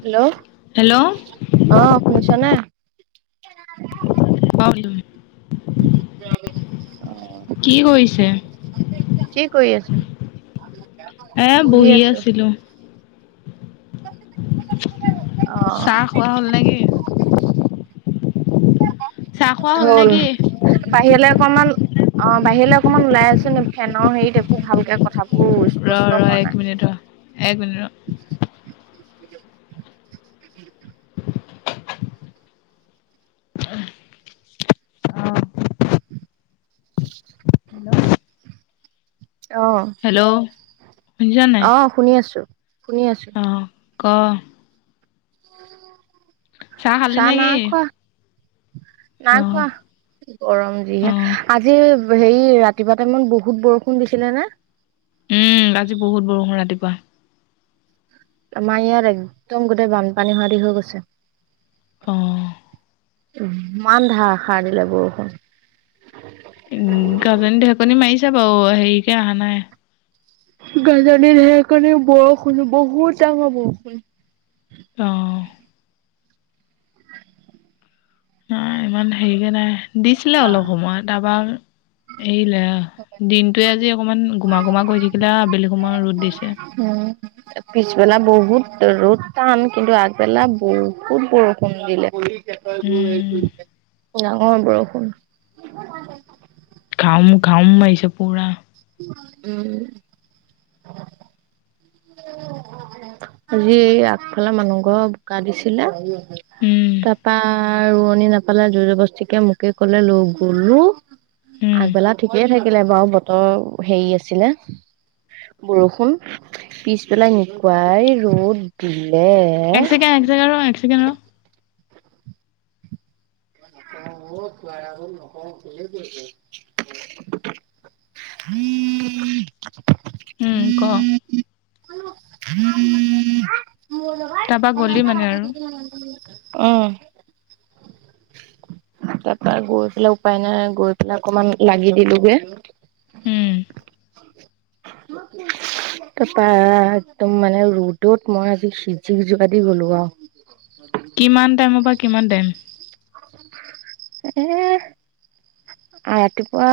Hello hello অ অ শুনিছা নে? [unintelligible] অ কি কৰিছে? কি কৰি আছ? এ বহি আছিলোঁ চাহ খোৱা হ'ল নেকি? চাহ খোৱা হ'ল নেকি? বাহিৰলে অকমান অ বাহিৰলে অকমান ওলাই আছোন ফেনৰ হেৰিত একো ভালকে কথাবোৰ ৰ ৰ স্পষ্ট হোৱা এক নাই। মিনিট ৰ এক মিনিট ৰ অ হেল্ল শুনিছ নাই? অ' শুনি আছোঁ, শুনি আছোঁ অ' ক [unintelligible] চাহ খালি নেকি? অ নাখোৱা গৰম অ যিহে আজি হেৰি ৰাতি পুৱা টাইমত বহুত বৰষুণ দিছিলে নে উম' আজি বহুত বৰষুণ ৰাতিপুৱা আমাৰ ইয়াত একদম গোটেই বানপানী হোৱা দি হৈ গৈছে অঁ উমমান ধাৰসাৰ দিলে বৰষুণ উম গাজনী ঢেকনি মাৰিছে বাৱ হেৰিকে অহা নাই গাজনি, ধেৰেকনি, বৰষুণ বহুত ডাঙৰ বৰষুণ অ মাই ইমান হেৰিকে নাই, দিছিলে অলপ সময় তাপা এৰিলে, দিনটোয়ে আজি অকনমান গোমা- গোমা কৰি থাকিলে আৱ আবেলি সময়ত ৰ'দ দিছে। উম পিছবেলা বহুত ৰ'দ টান কিন্তু আগবেলা বহুত বৰষুণ দিলে উম ডাঙৰ বৰষুণ খাওম খাওম মাৰিছে পূৰা উম আজি আগফালে মানুহ ঘৰ বোকা দিছিলে উম তাৰাপা ৰোৱনি নাপালে জোৰ জবস্তিকে মোকে কলে লগ গলোঁ। উম আগবেলা ঠিকেই থাকিলে বাও বতৰ সেই আছিলে। বৰষুণ পিছবেলাই একুৱাই ৰ'দ দিলে। এক ছেকেণ্ড এক ছেকেণ্ড ৰ এক ছেকেণ্ড ৰহ। [unintelligible] [inaudible] [inaudible] উম ক? তা পা গ'লি মানে আৰু। অ। তা পা গৈ পেলাই উপায় নাই গৈ পেলাই অকনমান লাগি দিলোগে। উম [inaudible] তা পা একদম মানে ৰ'দত মই আজি সিজি যোৱা দি গলো আও। [unintelligible] কিমান টাইমৰ পৰা কিমান টাইম? এ। আ ৰাতিপুৱা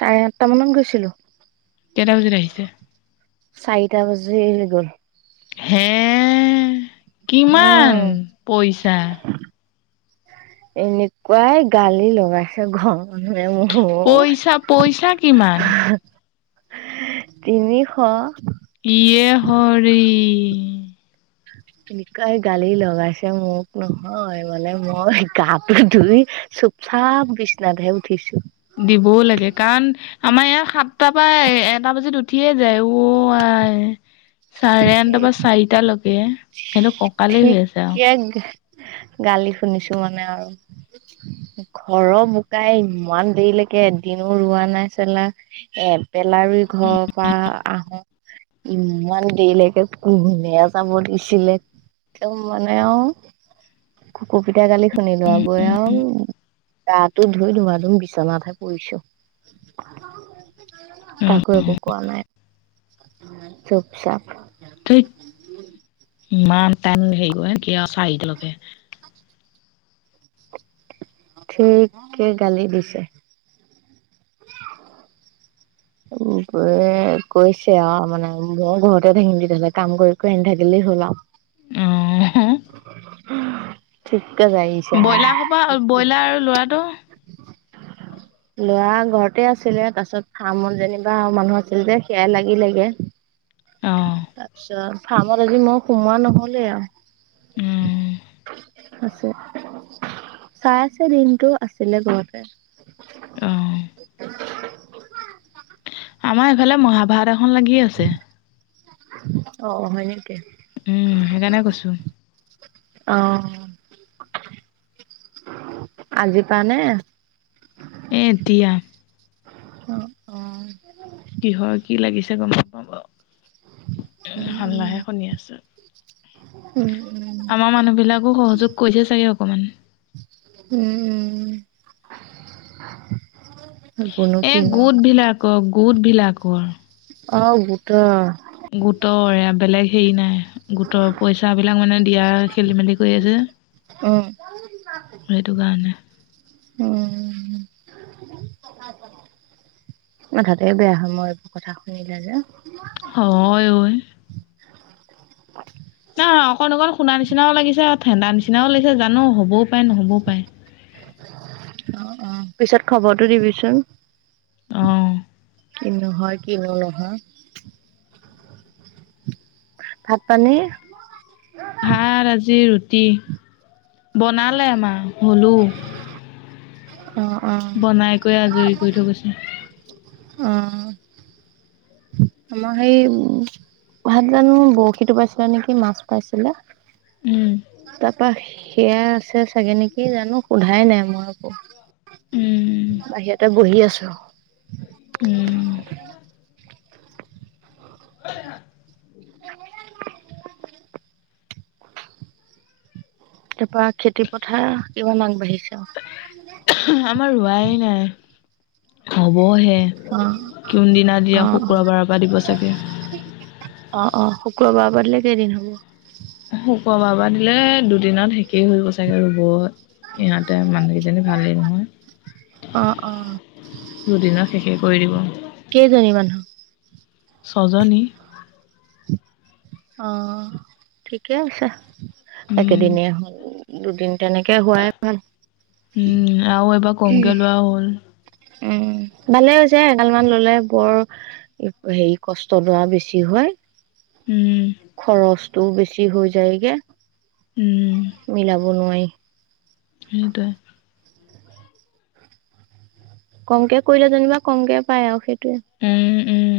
চাৰে আঠটা মানত গৈছিলো। কেইটা বজাত আহিছে। চাৰিটা বাজি গ'ল। হে কিমান উম পইচা? এনেকুৱাই গালি লগাইছে ঘ- পইচা পইচা কিমান [unintelligible] তিনিশ। ইয়ে হৰি। [inaudible] মিতকুৱাই গালি লগাইছে মোক নহয় মানে মই গাটো ধুই চুপ- চাব বিচনাহে উঠিছো। দিবও লাগে কাৰণ আমাৰ ইয়াত সাতটা পা এটা বাজিত উঠিয়ে যায়, অ আই। চাৰে আনটা এই বা চাৰিটালৈকে সেহটো ককালে বিষাইছে আও। এক গেহ গালি শুনিছো মানে আৰু। ঘৰৰ বোকাই ইমান দেৰিলৈকে এদিনো ৰোৱা নাই চালা এবেলা ৰুই ঘৰৰ পৰা আহো ইমান দেৰিলৈকে কোনে যাব দিছিলে। তম মানে আও। কুকুপিতাই গালি শুনিলো আও গৈ আও। গাটো ধুই ধুমা ধুম বিচনাতহে পৰিছো। উম কাকো একো কোৱা নাই চুপ-চাপ। ধেৎ ইমান টান সেই কৰে নেকি আ চাৰিটালৈকে। ঠিক কে গালি দিছে। [unintelligible] [unintelligible] কৈছে আও মানে মই ঘৰতে থাকিম তেতিয়া হ'লে কাম কৰি কৈ নাথাকিলে হ'ল আও অ ঠিক কে যাই- ব্ৰইলা হ'বা আও ব্ৰইলাৰ ল'ৰাটো লৰা ঘৰতে আছিলে তাছত থামল যেনিবা মানুহ আছিল যে সেয়াই লাগি লেগে তা অ পিছত ফাৰ্মত আজি মই সোমোৱা নহলে আও উম আছে চাই আছে দিনতো আছিলে ঘৰতে অ [unintelligible] আমাৰ এইফালে মহাভাৰত এখন লাগি আছে অ' হয় নেকি উম সেইকাৰণে কৈছো অ' আজিপা নে এতিয়া অ অ কিহৰ কি লাগিছে গম নাপাও বাৰু উম হাল্লা হে শুনি আছো উম উম আমাৰ মানুহ বিলাক মোক সহযোগ কৰিছে চাগে অকণমান উম বোলো এ কিনো গোট ভিলাকৰ গোট ভিলাকৰ অহ গোটৰ গোটৰ এয়া বেলেগ হেৰি নাই গোটৰ পইচা বিলাক মানে দিয়া খেলি মেলি কৰি আছে উম সেইটো কাৰণে উম মাথাটোৱে বেয়া হয় মোৰ এইবোৰ কথা শুনিলে যে নহয় ঐ অ অকণ অকণ শুনা নিচিনাও লাগিছে ঠাণ্ডা নিচিনাও লাগিছে জানো হ'বও পাৰে নহবও পাৰে অ অ পিছত খবৰতো দিবিচোন অ কিনো হয় কিনো নহয় ভাত পানী ভাত আজি ৰুটি বনালে মা হলো অ অ বনাই কৈ আজৰি কৰি থৈ গৈছে অ আমাৰ সেই উ ভাত জানো বৰশীটো পাইছিলে নেকি মাছ পাইছিলে উম তাৰাপা সেয়া আছে চাগে নেকি জানো সোধাই নাই মই আকৌ উম বাহিৰতে বহি আছো উম অ দেহা তাৰপা খেতি পথাৰ কিমান আগবাঢ়িছে আও আমাৰ ৰোৱাই নাই হবহে কোন দিনা দিয়ে অ', অ', শুক্ৰবাৰৰ পৰা দিব চাগে অ অ শুক্ৰবাৰৰ পৰা দিলে কেইদিন হব শুক্ৰবাৰৰ পৰা দিলে দুদিনত শেষেই হব চাগে ৰুব ইহঁতে মানুহকেইজনী ভালেই নহয় অ', অ'। দুদিনত শেষে কৰি দিব কেইজনী মানুহ ছজনী অ ঠিকে আছে উম একেদিনে হল দুদিন তেনেকে হোৱাই ভাল আও এইবাৰ কমকে লোৱাও হ'ল উম ভালে হৈছে এগাল মান ললে বৰ হেৰি কষ্ট দৰা বেছি হয়। উম। খৰচটো বেছি হৈ যায়গে, উম মিলাব নোৱাৰি। সেইটোৱে। কমকে কৰিলে যেনিবা কমকে পায় আও সেইটোৱে। উম উম।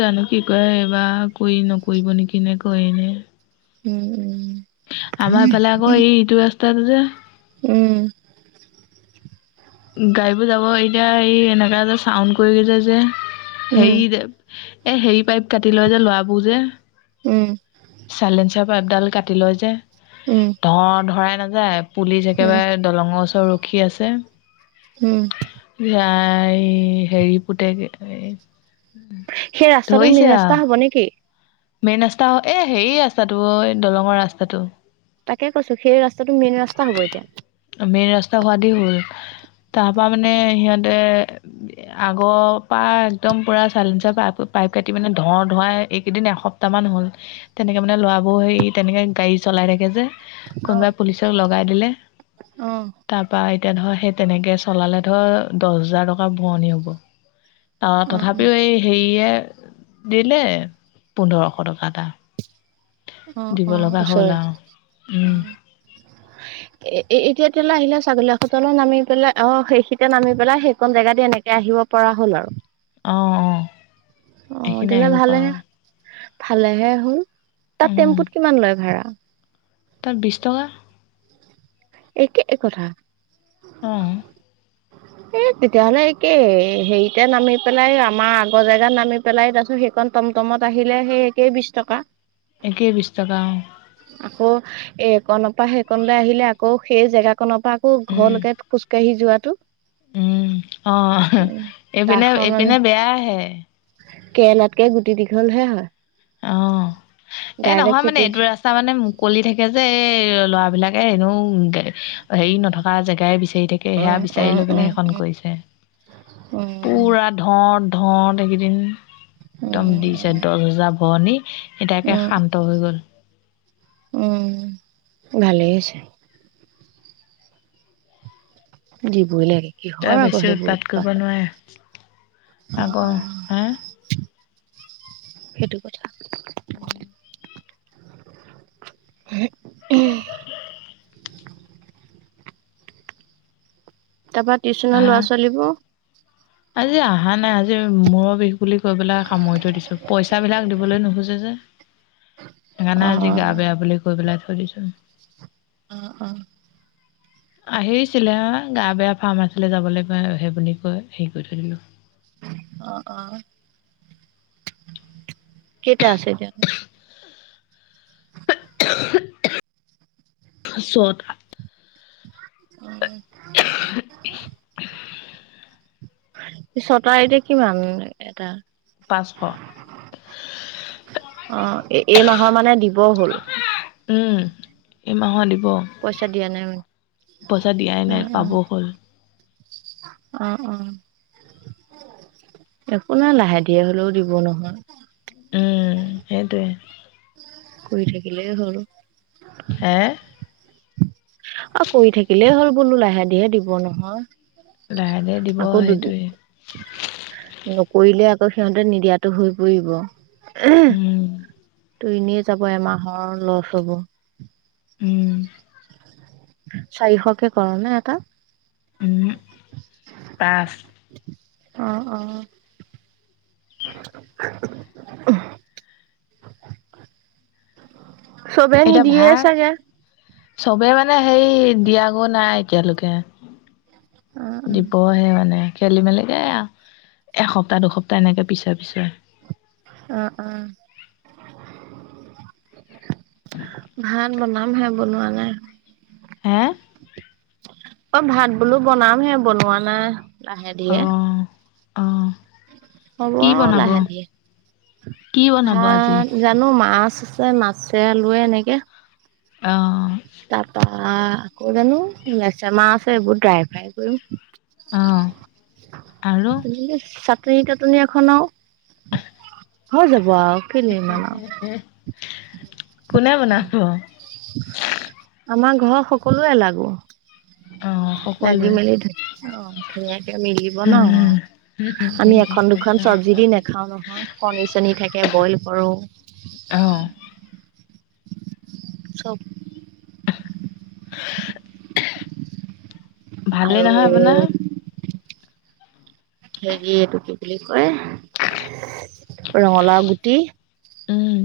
জানো কি কয় এইবাৰ কৰি নকৰিব নেকি নে কয়ে নে? উম। আমাৰফালে আকৌ এই এইটো ৰাস্তাতো যে উম। গাড়ীবোৰ যাব এতিয়া এই এনেকা এটা চাউণ্ড কৰি গৈছে যে উম হেৰি যে এ হেৰি পাইপ কাটি লয় যে লৰাবোৰ যে। উম। চাইলেঞ্চাৰ পাইপডাল কাটি লয় যে। উম। ধ ধৰাই নাযায় পুলিচ উম উম একেবাৰে দলং ওচৰত ৰখি আছে। উম। এইয়া এই হেৰি পুতেকে সেই ৰাস্তাটো মেইন ৰাস্তা হব নেকি? মেইন ৰাস্তা এ হেৰি ৰাস্তাটো অ এ দলঙৰ ৰাস্তাটো। তাকে কৈছো সেই ৰাস্তাটো মেইন ৰাস্তা হ'ব এতিয়া। মেইন ৰাস্তা সোৱাদি হ'ল, তাৰপৰা মানে সিহঁতে আগৰ পৰা একদম পুৰা চাইলেঞ্চাৰ পাইপ পাইপ কাটিপিনে ধ ধৱাই এইকেইদিন এশ এসপ্তাহমান হ'ল তেনেকে মানে ল'ৰাবোৰ সেই তেনেকে গাড়ী চলাই থাকে যে। অ কোনোবাই পুলিচক লগাই দিলে। অ তাৰপৰা এতিয়া ধৰ সেই তেনেকে চলালে ধৰ দছ হাজাৰ টকা ভৰণী হ'ব। অ তথাপিও এই হেৰিয়ে দিলে পোন্ধৰশ টকা এটা অ দিব অ', লগা হ'ল ওচৰৰে আও উম। [inaudible] এ এতিয়া এতিয়ালে আহিলে ছাগলীয়া হোটেলত নামি পেলাই অ সেইখিতে নামি পেলাই সেইকণ জেগা দি এনেকে আহিব পৰা হ'ল আৰু। অঁ অঁ। অ তেলে ভালেহে, ভালেহে হল, তাত উম টেম্পুত কিমান লয় ভাড়া? তাত বিছ টকা। এই কে এ কথা। অঁ। [inaudible] এই তেতিয়াহলে একেই হেৰিতে নামি পেলাই আমাৰ আগৰ জেগাত নামি পেলাই তাৰপিছত সেইকণ টমটমত আহিলে সেই একেই বিছ টকা। একেই বিছ টকা অঁ। আকৌ এইকনৰ পৰা সেইকনলে আহিলে আকৌ সেই জেগাত কনৰ পৰা আকৌ উম ঘৰলেকে খোজকাঢ়ি যোৱাটো। উম অহ এ এইপিনে এইপিনে বেয়াহে। কেনাতকে গুটি দীঘল হে হয়। অঁ এ ডাইৰেক্ট নহয় মানে খেতি এইটো ৰা তা মানে মুকলি থাকে যে এই ল'ৰাবিলাকে এনেও হেৰি নথকা জেগাই বিচাৰি থাকে। সেয়া উম বিচাৰি উম লৈ পেলাই উম সেইখন কৰিছে উম পোৰাত। ধত ধত এইকেইদিন একদম দিছে উম দহ হেজাৰ ভৰণী। এটাকে শান্ত হৈ গ'ল। উমঁ ভালেই আছে। দিবই লাগে। তই কিহৰ আকৌ বেছি সেইবোৰ কৰিব উৎপাত নোৱাৰে অঁ আকৌ অঁ। হা সেইটো কথা। হেত ওম। তাৰ পৰা টিউশ্যনৰ ভা ল'ৰা ছোৱালীবোৰ। আজি আহা নাই আজি মুৰৰ বিষ। বুলি কৈ পেলাই সামৰি থৈ দিছো পইচা বিলাক দিবলৈ নোখোজে যে। সেইকাৰণে আজি অ গা বেয়া বুলি কৈ পেলাই থৈ দিছোঁ। অঁ অঁ। আহিছিলে গা বেয়া ফাৰ্মাচীলৈ যাবলৈ কৈ সেবুলি কৈ হেৰি কৰি থৈ দিলো। অঁ অঁ। কেইটা আছে এতিয়া। চ'তা। উমঁ উমঁ! ওমহহ ছতা এতিয়া কিমান এটা। পাঁচশ। অঁ এই মাহৰ মানে দিব হ'ল। ওম এমাহৰ দিব। পইচা দিয়া নাই মানে। পইচা দিয়াই নাই পাব হ'ল। অঁ অঁ! একো নাই লাহে ধীৰে হলেও দিব নহয়। উমঁ সেইটোৱে। কৰি থাকিলে হ'ল। হে। অঁ কৰি থাকিলেই হ'ল বোলো লাহে ধীৰে দিব লাহে ধীৰে দিব নহয়। আকৌ দুজ সেইটোৱে নকৰিলে আকৌ সিহঁতে নিদিয়াটো হৈ পৰিব উম আহো। তু এনেয়ে যাব এমাহৰ লছ হ'ব। উম চাৰিশকে কৰা নে এটা। উম পাঁচ। অঁ অঁ। আহো। এতিয়া ভাল চাগে। চবে মানে সেই দিয়াগো নাই এতিয়ালৈকে। অ', দীবহে মানে। খেলি মেলিকে এসপ্তাহ দুসপ্তাহ এনেকে পিছৰে পিছৰে। উমঁ উমঁ। ভাত বনামহে বনোৱা নাই। হে,,,,। অঁ ভাত বোলো বনাম হে বনোৱা নাই লাহে ধীয়ে। অঁ' হ'ব আৰু লাহে ধিয়ে কি বনাব আজি? ভাত জাত- নো মাছ আছে মাছে আলুৱে এনেকে। অঁ' তাপা আকৌ জানো লেছামা আছে এইবোৰ ড্ৰাই ফ্ৰাই কৰিম। অ', আৰু? তুমি নো চাত- টোনিয়াখন আৰু হৈ যাব আৰু কিনিলম আও। কোনে বনাব। আমা ঘৰৰ সকলোৱে লাগো। অ', লাগি সকলোৱে। মেলি ধু অঁ ধুনীয়াকে মিলিব ন অঁ'। আমি এখন দুখন চবজি দি নাখাও নহয় কণী চনি থাকে বইল কৰো। অঁহ'। চব- [inaudible] ভালেই আৰু নহয় আপোনাৰ? হেৰি এইটো কি বুলি কয় ৰঙালাও গুটি- উম।